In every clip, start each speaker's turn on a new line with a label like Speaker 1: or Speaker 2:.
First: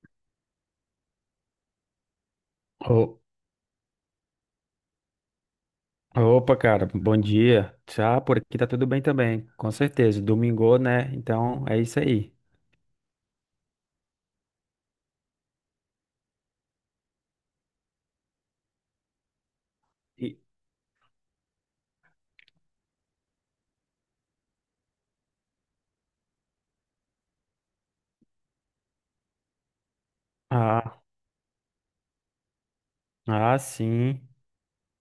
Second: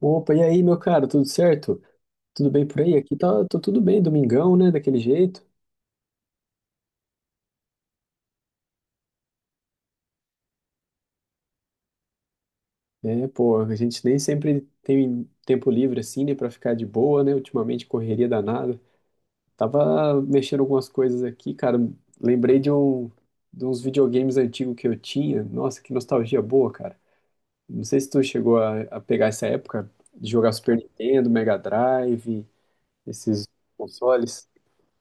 Speaker 1: Opa, e aí, meu cara, tudo certo? Tudo bem por aí? Aqui
Speaker 2: Ô-
Speaker 1: tá tudo bem, domingão, né, daquele jeito.
Speaker 2: Opa, cara, bom dia. Já por aqui tá tudo bem também, com certeza. Domingou, né? Então é isso aí.
Speaker 1: É, pô, a gente nem sempre tem tempo livre assim, né, pra ficar de boa, né, ultimamente correria danada. Tava
Speaker 2: E-
Speaker 1: mexendo algumas coisas aqui, cara, lembrei de um, de uns videogames antigos que eu tinha. Nossa, que nostalgia boa, cara. Não sei se tu chegou a pegar essa época de jogar Super
Speaker 2: ah,
Speaker 1: Nintendo, Mega Drive, esses
Speaker 2: ah, sim,
Speaker 1: consoles.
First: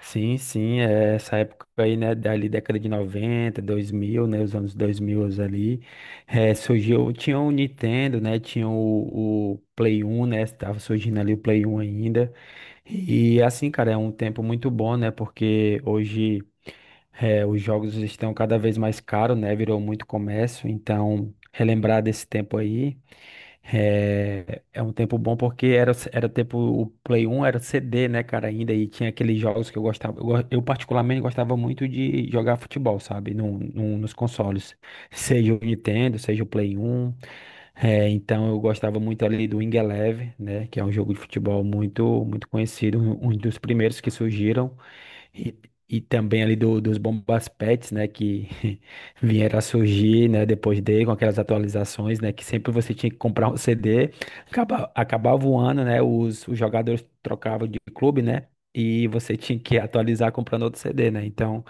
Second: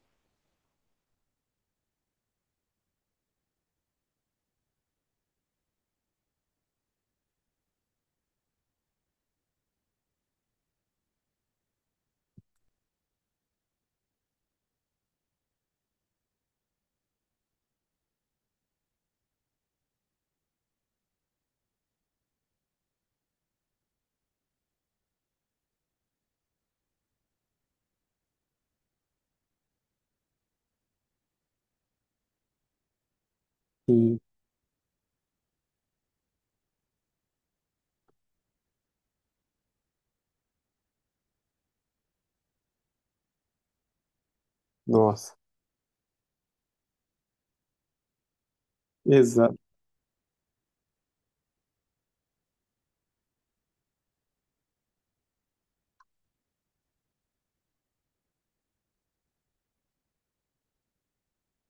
Speaker 2: sim, sim. É essa época aí, né? Dali década de 90, 2000, né? Os anos 2000 ali. É, surgiu, tinha o Nintendo, né? Tinha o Play 1, né? Tava surgindo ali o Play 1 ainda. E assim, cara, é um tempo muito bom, né? Porque hoje. É, os jogos estão cada vez mais caros, né? Virou muito comércio, então relembrar desse tempo aí é um tempo bom porque era tempo o Play 1 era CD, né, cara, ainda e tinha aqueles jogos que eu gostava, eu, eu particularmente gostava muito de jogar futebol, sabe, nos
Speaker 1: Sim,
Speaker 2: consoles, seja o Nintendo, seja o Play 1. É, então eu gostava muito ali do Wing Eleven, né, que é um jogo de futebol muito muito conhecido, um dos primeiros que surgiram.
Speaker 1: nossa,
Speaker 2: E, e também ali dos bombas pets, né, que
Speaker 1: exato.
Speaker 2: vieram a surgir, né, depois dele, com aquelas atualizações, né, que sempre você tinha que comprar um CD, acabava o ano, né, os jogadores trocavam de clube, né, e você tinha que atualizar comprando outro CD, né, então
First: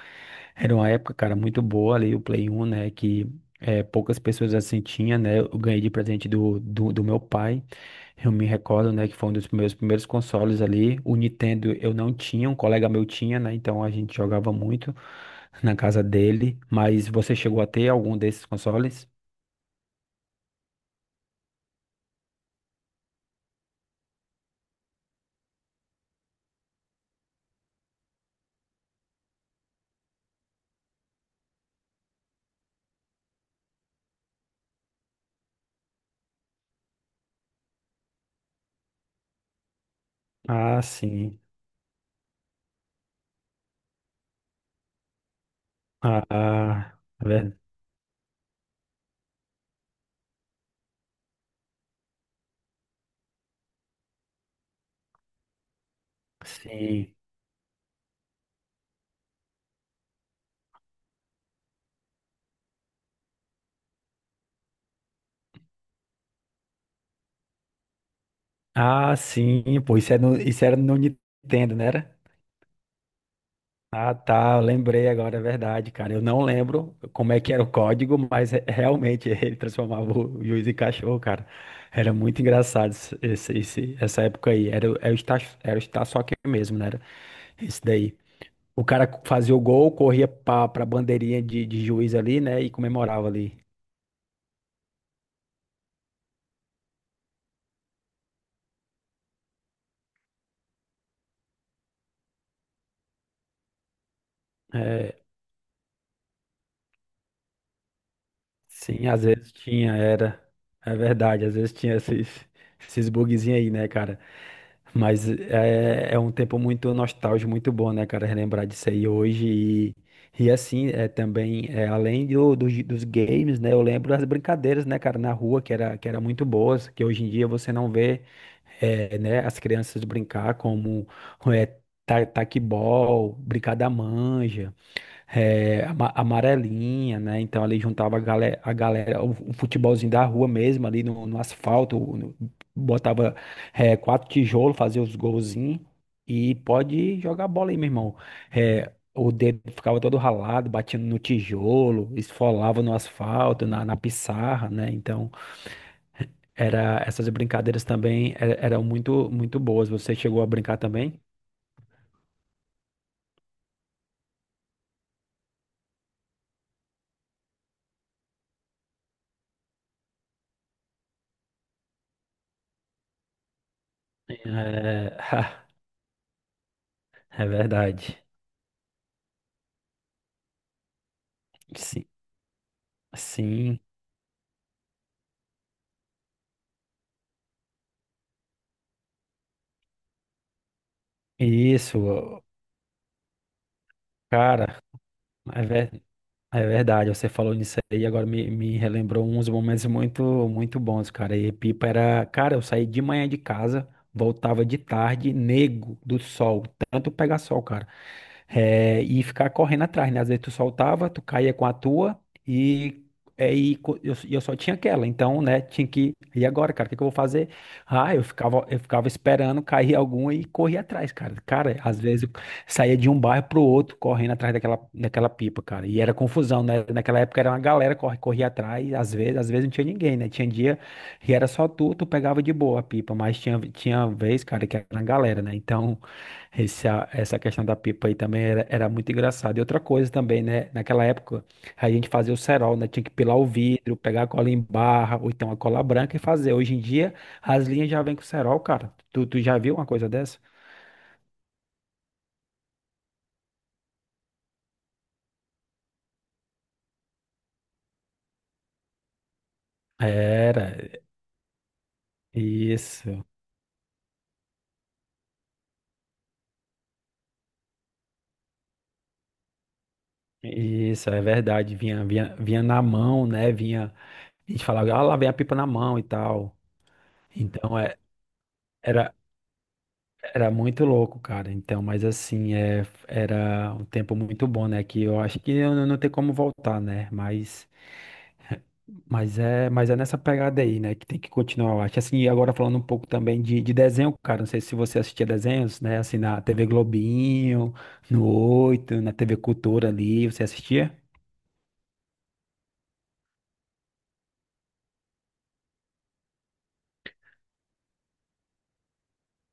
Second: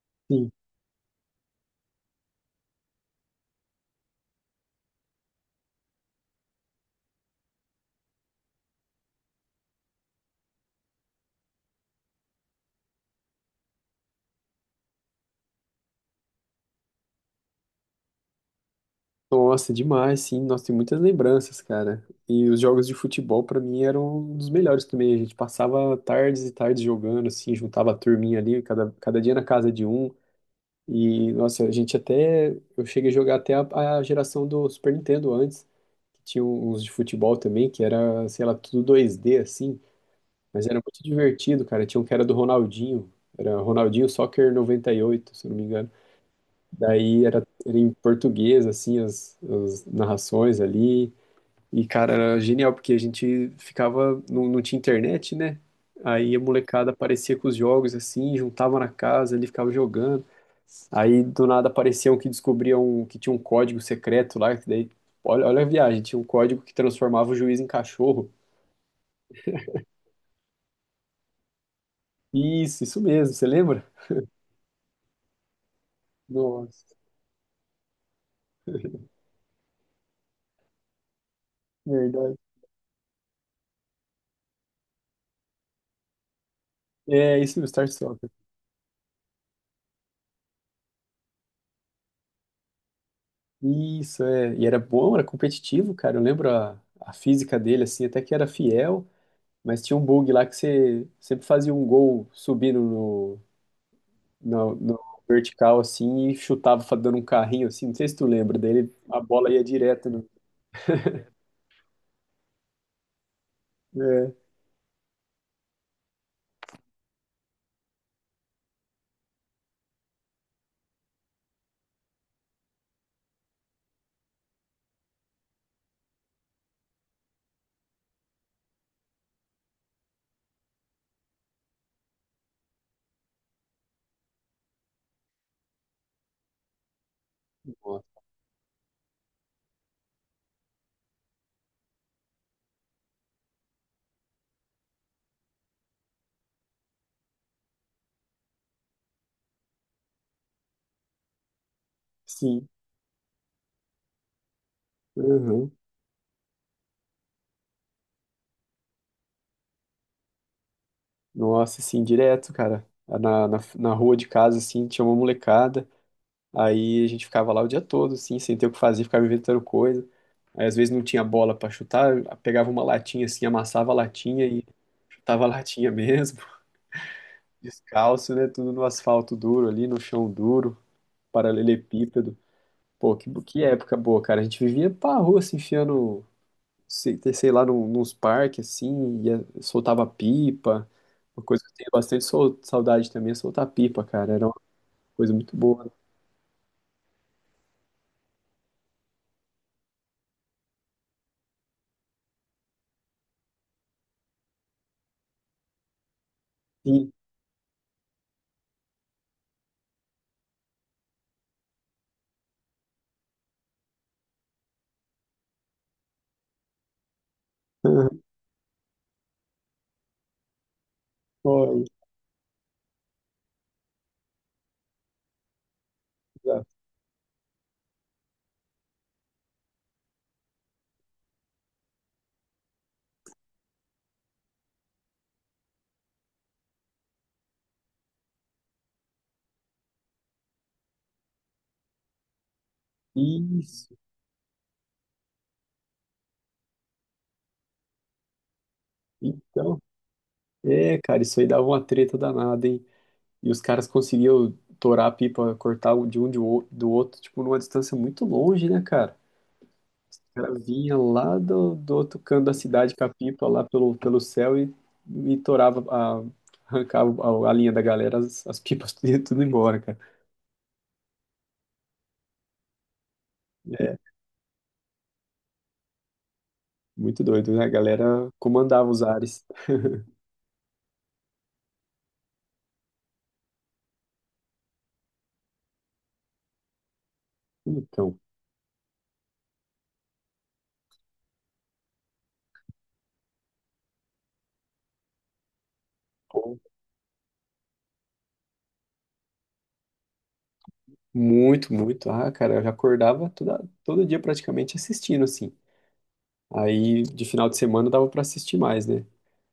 Speaker 2: era uma época, cara, muito boa ali, o Play 1, né, que poucas pessoas assim tinha, né, eu ganhei de presente do meu pai, eu me recordo, né, que foi um dos meus primeiros consoles ali. O Nintendo eu não tinha, um colega meu tinha, né? Então a gente jogava muito na casa dele. Mas você chegou a ter algum desses consoles?
Speaker 1: Nossa, demais, sim. Nossa, tem muitas lembranças, cara. E os jogos de futebol, pra mim, eram um dos melhores também. A gente passava tardes e tardes jogando, assim, juntava a turminha ali, cada dia na casa de um. E, nossa, a gente até. Eu cheguei a jogar até a geração do Super Nintendo antes, que tinha uns de futebol também, que era, sei lá, tudo 2D, assim. Mas era
Speaker 2: Ah,
Speaker 1: muito
Speaker 2: sim.
Speaker 1: divertido, cara. Tinha um que era do Ronaldinho. Era Ronaldinho Soccer 98, se eu não me engano.
Speaker 2: Ah, ah,
Speaker 1: Daí
Speaker 2: é
Speaker 1: era,
Speaker 2: verdade.
Speaker 1: era em português, assim, as narrações ali. E, cara, era genial, porque a gente ficava, não tinha internet, né? Aí a molecada
Speaker 2: Sim.
Speaker 1: aparecia com os jogos, assim, juntava na casa, ele ficava jogando. Aí do nada apareciam que descobriam que tinha um código secreto lá, que daí, olha, olha a viagem, tinha um código que transformava o juiz em cachorro.
Speaker 2: Ah, sim. Pô, isso era no Nintendo, né?
Speaker 1: Isso mesmo, você lembra?
Speaker 2: Ah, tá, eu lembrei agora, é verdade, cara. Eu não lembro
Speaker 1: Nossa,
Speaker 2: como é que era o código, mas realmente ele transformava o juiz em cachorro, cara. Era
Speaker 1: verdade.
Speaker 2: muito engraçado essa época aí. Era, era o estar, era o está só aqui mesmo, né? Era
Speaker 1: É isso, o
Speaker 2: esse
Speaker 1: start
Speaker 2: daí.
Speaker 1: Soccer.
Speaker 2: O cara fazia o gol, corria pra bandeirinha de juiz ali, né? E comemorava ali.
Speaker 1: Isso, é. E era bom, era competitivo, cara. Eu lembro a física dele, assim, até que era fiel, mas tinha um bug lá que você sempre fazia um gol subindo no
Speaker 2: É,
Speaker 1: vertical, assim, e chutava dando um carrinho, assim. Não sei se tu lembra dele,
Speaker 2: sim,
Speaker 1: a
Speaker 2: às
Speaker 1: bola
Speaker 2: vezes
Speaker 1: ia
Speaker 2: tinha,
Speaker 1: direto no.
Speaker 2: era. É verdade, às vezes tinha esses bugzinhos aí, né, cara?
Speaker 1: É,
Speaker 2: Mas é um tempo muito nostálgico, muito bom, né, cara, relembrar disso aí hoje. E assim, é também, é, além dos games, né, eu lembro das brincadeiras, né, cara, na rua, que era muito boas, que hoje em dia você não vê, é, né, as crianças brincar como é, taquebol, brincar da manja é, amarelinha, né? Então ali juntava
Speaker 1: nossa,
Speaker 2: a galera o futebolzinho da rua mesmo, ali no asfalto, botava é, quatro tijolos, fazia os golzinhos e pode jogar bola aí, meu irmão. É, o dedo ficava todo ralado, batendo no tijolo,
Speaker 1: sim.
Speaker 2: esfolava no asfalto, na pissarra, né? Então,
Speaker 1: Uhum.
Speaker 2: era, essas brincadeiras também eram muito, muito boas. Você chegou a brincar também?
Speaker 1: Nossa, assim, direto, cara. Na rua de casa, assim, tinha uma molecada. Aí a gente ficava lá o dia todo, assim, sem ter o que fazer, ficava inventando coisa. Aí às vezes não tinha bola pra chutar, pegava uma latinha assim, amassava a latinha e
Speaker 2: É,
Speaker 1: chutava a latinha mesmo,
Speaker 2: é verdade.
Speaker 1: descalço, né? Tudo no asfalto duro ali, no chão duro,
Speaker 2: Sim.
Speaker 1: paralelepípedo. Pô, que
Speaker 2: Sim.
Speaker 1: época boa, cara. A gente vivia pra rua se enfiando, sei lá, nos parques assim, ia, soltava pipa. Uma coisa que eu tenho
Speaker 2: Isso,
Speaker 1: bastante saudade também é soltar pipa, cara. Era uma
Speaker 2: cara,
Speaker 1: coisa muito
Speaker 2: é,
Speaker 1: boa.
Speaker 2: é verdade. Você falou nisso aí, agora me relembrou uns momentos muito, muito bons, cara. E pipa era, cara, eu saí de manhã de casa, voltava de tarde, nego do sol, tanto
Speaker 1: Sim.
Speaker 2: pegar sol, cara. É, e ficar correndo atrás, né? Às vezes tu soltava, tu caía com a tua e, é, eu só tinha aquela. Então, né, tinha que. E agora, cara, o que que eu vou fazer? Ah, eu ficava, eu ficava esperando cair alguma e corria atrás, cara. Cara,
Speaker 1: Pô,
Speaker 2: às vezes eu saía de um bairro pro outro correndo atrás daquela pipa, cara. E era confusão, né? Naquela época era uma galera que corria atrás, às vezes não tinha ninguém, né? Tinha dia e era só tu, tu pegava de boa a pipa, mas tinha vez, cara, que era uma galera, né? Então. Esse, essa questão da pipa aí também era, era muito engraçada. E outra coisa também, né? Naquela época, a gente fazia o cerol, né? Tinha que pilar o vidro,
Speaker 1: isso.
Speaker 2: pegar a cola em barra, ou então a cola branca e fazer. Hoje em dia, as linhas já vêm com cerol, cara. Tu já viu
Speaker 1: Então,
Speaker 2: uma coisa dessa?
Speaker 1: é, cara, isso aí dava uma treta danada, hein? E os caras conseguiam torar a pipa, cortar o de um do outro, tipo, numa distância muito longe, né, cara? O cara
Speaker 2: Era,
Speaker 1: vinha lá do outro canto da cidade com a
Speaker 2: isso,
Speaker 1: pipa lá pelo céu e torava, arrancava a linha da galera, as pipas tudo, ia tudo embora, cara.
Speaker 2: isso, é verdade. Vinha na mão, né? Vinha,
Speaker 1: É,
Speaker 2: a gente falava, ah, lá vem a pipa na mão e tal.
Speaker 1: muito doido, né? A
Speaker 2: Então, é.
Speaker 1: galera comandava os
Speaker 2: era
Speaker 1: ares.
Speaker 2: Era muito louco, cara. Então, mas assim, é, era um tempo muito bom, né? Que eu acho que eu não tem como voltar, né? Mas,
Speaker 1: Então,
Speaker 2: mas é, mas é nessa pegada aí, né? Que tem que continuar, eu acho. Assim, e agora falando um pouco também de desenho, cara. Não sei se você assistia desenhos, né? Assim, na
Speaker 1: pô,
Speaker 2: TV Globinho, no Oito, na TV Cultura ali, você assistia?
Speaker 1: muito. Ah, cara, eu já acordava todo dia praticamente assistindo, assim. Aí de final de semana dava pra assistir mais, né?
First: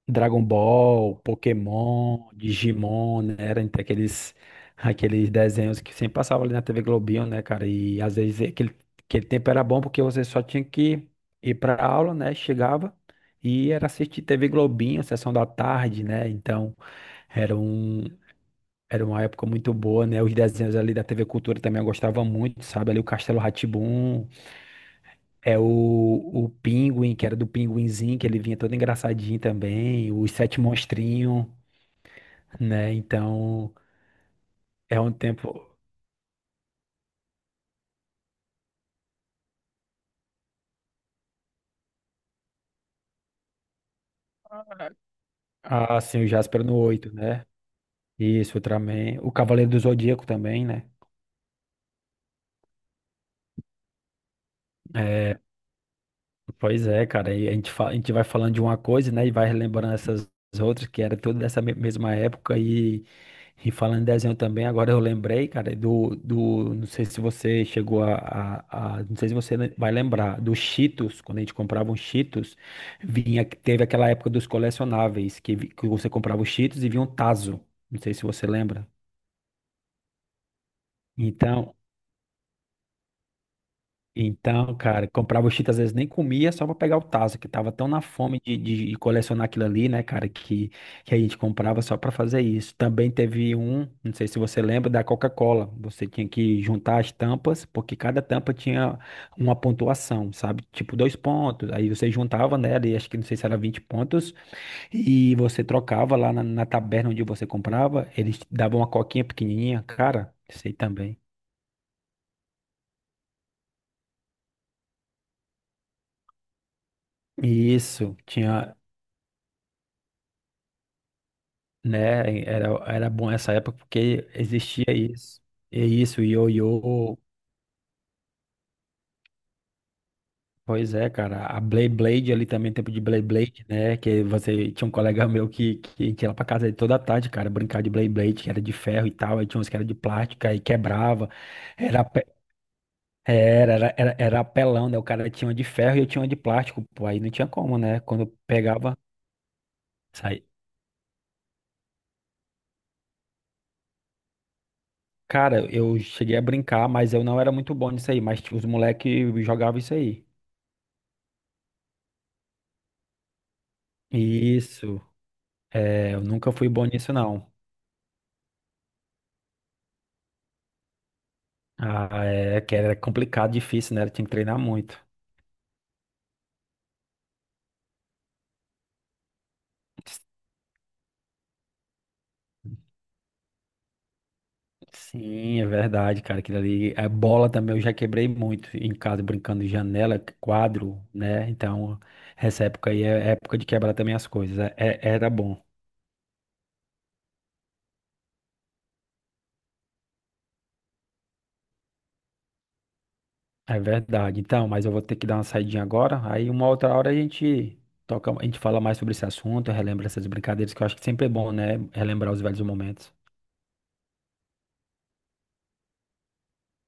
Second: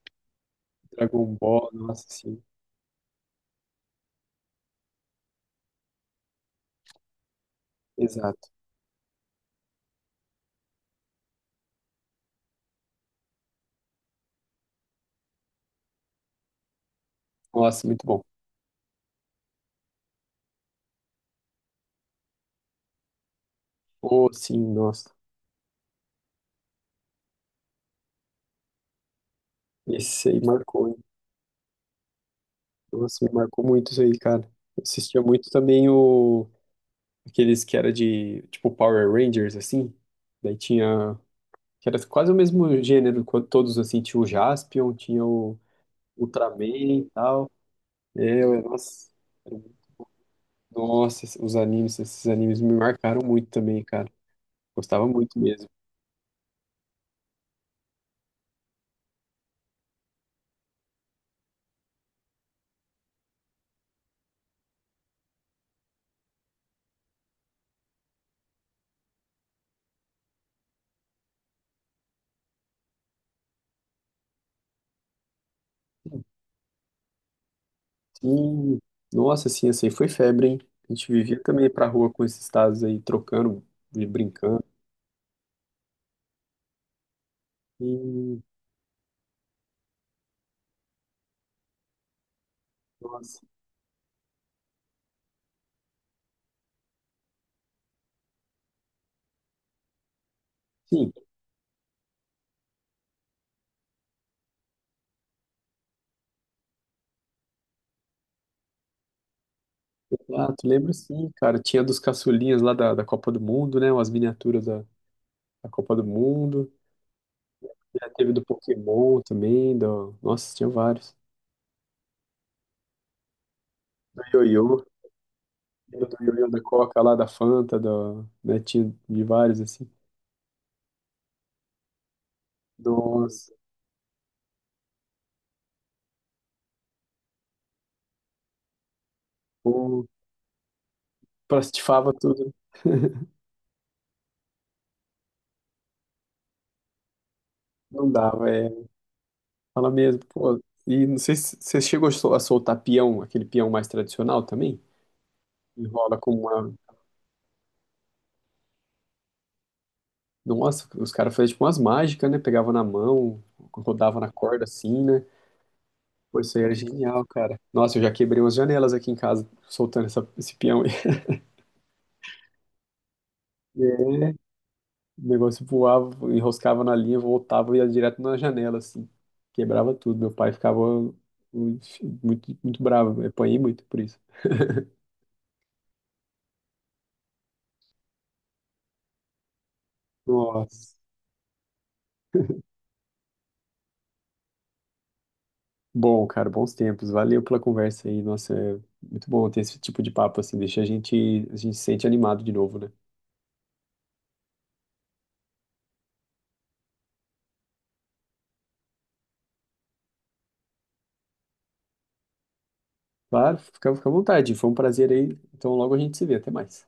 Speaker 2: Dragon Ball,
Speaker 1: Dragon Ball, nossa,
Speaker 2: Pokémon,
Speaker 1: sim.
Speaker 2: Digimon, né? Era entre aqueles, aqueles desenhos que sempre passavam ali na TV Globinho, né, cara? E às vezes
Speaker 1: Exato.
Speaker 2: aquele tempo era bom porque você só tinha que ir pra aula, né? Chegava e era assistir TV Globinho, sessão da tarde, né? Então era
Speaker 1: Nossa,
Speaker 2: um.
Speaker 1: muito bom.
Speaker 2: Era uma época muito boa, né? Os desenhos ali da TV Cultura também eu gostava muito, sabe? Ali o Castelo rá
Speaker 1: Oh, sim, nossa.
Speaker 2: é o Pinguim, que era do Pinguinzinho, que ele vinha todo engraçadinho também,
Speaker 1: Esse
Speaker 2: os
Speaker 1: aí
Speaker 2: Sete
Speaker 1: marcou, hein?
Speaker 2: Monstrinhos, né?
Speaker 1: Nossa, me marcou
Speaker 2: Então,
Speaker 1: muito isso aí, cara. Eu
Speaker 2: é um
Speaker 1: assistia muito
Speaker 2: tempo.
Speaker 1: também o aqueles que era de tipo Power Rangers assim. Daí tinha que era quase o mesmo gênero, todos assim, tinha o Jaspion, tinha o
Speaker 2: Ah, sim, o
Speaker 1: Ultraman
Speaker 2: Jasper no
Speaker 1: e
Speaker 2: oito né?
Speaker 1: tal. É,
Speaker 2: Isso,
Speaker 1: ué, nossa.
Speaker 2: Ultraman. O Cavaleiro do Zodíaco também, né?
Speaker 1: Nossa, os animes, esses animes me marcaram muito também, cara. Gostava muito
Speaker 2: É,
Speaker 1: mesmo.
Speaker 2: pois é, cara, e a gente, a gente vai falando de uma coisa, né, e vai relembrando essas outras, que era tudo dessa mesma época, e falando em desenho também, agora eu lembrei, cara, do, não sei se você chegou não sei se você vai lembrar, dos Cheetos, quando a gente comprava um Cheetos, vinha, teve aquela época dos colecionáveis, que, que você comprava os Cheetos e vinha um taso não sei se você
Speaker 1: Hum,
Speaker 2: lembra.
Speaker 1: nossa, assim, foi febre, hein? A gente vivia também
Speaker 2: Então,
Speaker 1: pra rua com esses tazos aí, trocando, e brincando.
Speaker 2: Então, cara, comprava o Cheetos, às vezes nem comia só pra pegar o tazo, que tava tão na fome
Speaker 1: Hum,
Speaker 2: de, de colecionar aquilo ali, né, cara, que a gente comprava só pra fazer isso. Também
Speaker 1: nossa.
Speaker 2: teve um, não sei se você lembra, da Coca-Cola. Você tinha que juntar as tampas, porque cada tampa tinha uma pontuação, sabe? Tipo
Speaker 1: Sim,
Speaker 2: dois pontos. Aí você juntava nela, e acho que não sei se era 20 pontos, e você trocava lá na taberna onde você comprava, eles te davam uma coquinha pequenininha, cara,
Speaker 1: ah, tu
Speaker 2: sei
Speaker 1: lembro
Speaker 2: também.
Speaker 1: sim, cara. Tinha dos caçulinhas lá da Copa do Mundo, né? Umas miniaturas da Copa do Mundo. Já
Speaker 2: Isso,
Speaker 1: teve do
Speaker 2: tinha
Speaker 1: Pokémon também, do... Nossa, tinha vários.
Speaker 2: né? Era, era bom essa época porque
Speaker 1: Do Ioiô,
Speaker 2: existia isso. É
Speaker 1: lembra do
Speaker 2: isso, o
Speaker 1: Ioiô da Coca lá,
Speaker 2: ioiô.
Speaker 1: da Fanta, do... né? Tinha de vários, assim.
Speaker 2: Pois é, cara. A Blade Blade ali também, tempo de Blade
Speaker 1: Nossa,
Speaker 2: Blade, né? Que você tinha um colega meu que a gente ia lá pra casa dele toda tarde, cara, brincar de Blade Blade, que era de ferro e tal. Aí tinha uns que era de
Speaker 1: pô,
Speaker 2: plástico, aí quebrava. Era,
Speaker 1: plastifava
Speaker 2: pe-
Speaker 1: tudo. Né?
Speaker 2: era, era, era, era apelão, né? O cara tinha uma de ferro e eu tinha uma de plástico. Pô, aí não tinha como, né?
Speaker 1: Não
Speaker 2: Quando eu
Speaker 1: dava, é.
Speaker 2: pegava,
Speaker 1: Fala mesmo.
Speaker 2: saía.
Speaker 1: Pô, e não sei se você chegou a a soltar peão, aquele peão mais tradicional também?
Speaker 2: Cara, eu
Speaker 1: Enrola com
Speaker 2: cheguei a
Speaker 1: uma.
Speaker 2: brincar, mas eu não era muito bom nisso aí. Mas tipo, os moleques jogavam isso aí.
Speaker 1: Nossa, os caras faziam tipo umas mágicas, né? Pegavam na mão, rodavam na corda
Speaker 2: Isso.
Speaker 1: assim, né?
Speaker 2: É, eu
Speaker 1: Pô,
Speaker 2: nunca
Speaker 1: isso aí
Speaker 2: fui
Speaker 1: era
Speaker 2: bom nisso,
Speaker 1: genial,
Speaker 2: não.
Speaker 1: cara. Nossa, eu já quebrei umas janelas aqui em casa soltando esse peão. Aí.
Speaker 2: Ah, é que era complicado, difícil, né? Eu
Speaker 1: É,
Speaker 2: tinha que treinar muito.
Speaker 1: o negócio voava, enroscava na linha, voltava e ia direto na janela, assim. Quebrava tudo. Meu pai ficava muito, muito bravo. Eu apanhei muito por isso.
Speaker 2: Sim, é verdade, cara. Aquilo ali. A bola também eu já quebrei muito em casa, brincando de janela,
Speaker 1: Nossa.
Speaker 2: quadro, né? Então, essa época aí é época de quebrar também as coisas. Era bom.
Speaker 1: Bom, cara, bons tempos. Valeu pela conversa aí. Nossa, é muito bom ter esse tipo de papo assim, deixa a gente se sente animado de novo, né?
Speaker 2: É verdade. Então, mas eu vou ter que dar uma saidinha agora. Aí uma outra hora a gente toca, a gente fala mais sobre esse assunto, relembra essas brincadeiras, que eu acho que sempre é bom, né? Relembrar os velhos momentos.
Speaker 1: Claro, fica, fica à vontade. Foi um prazer aí. Então logo a gente se vê. Até mais.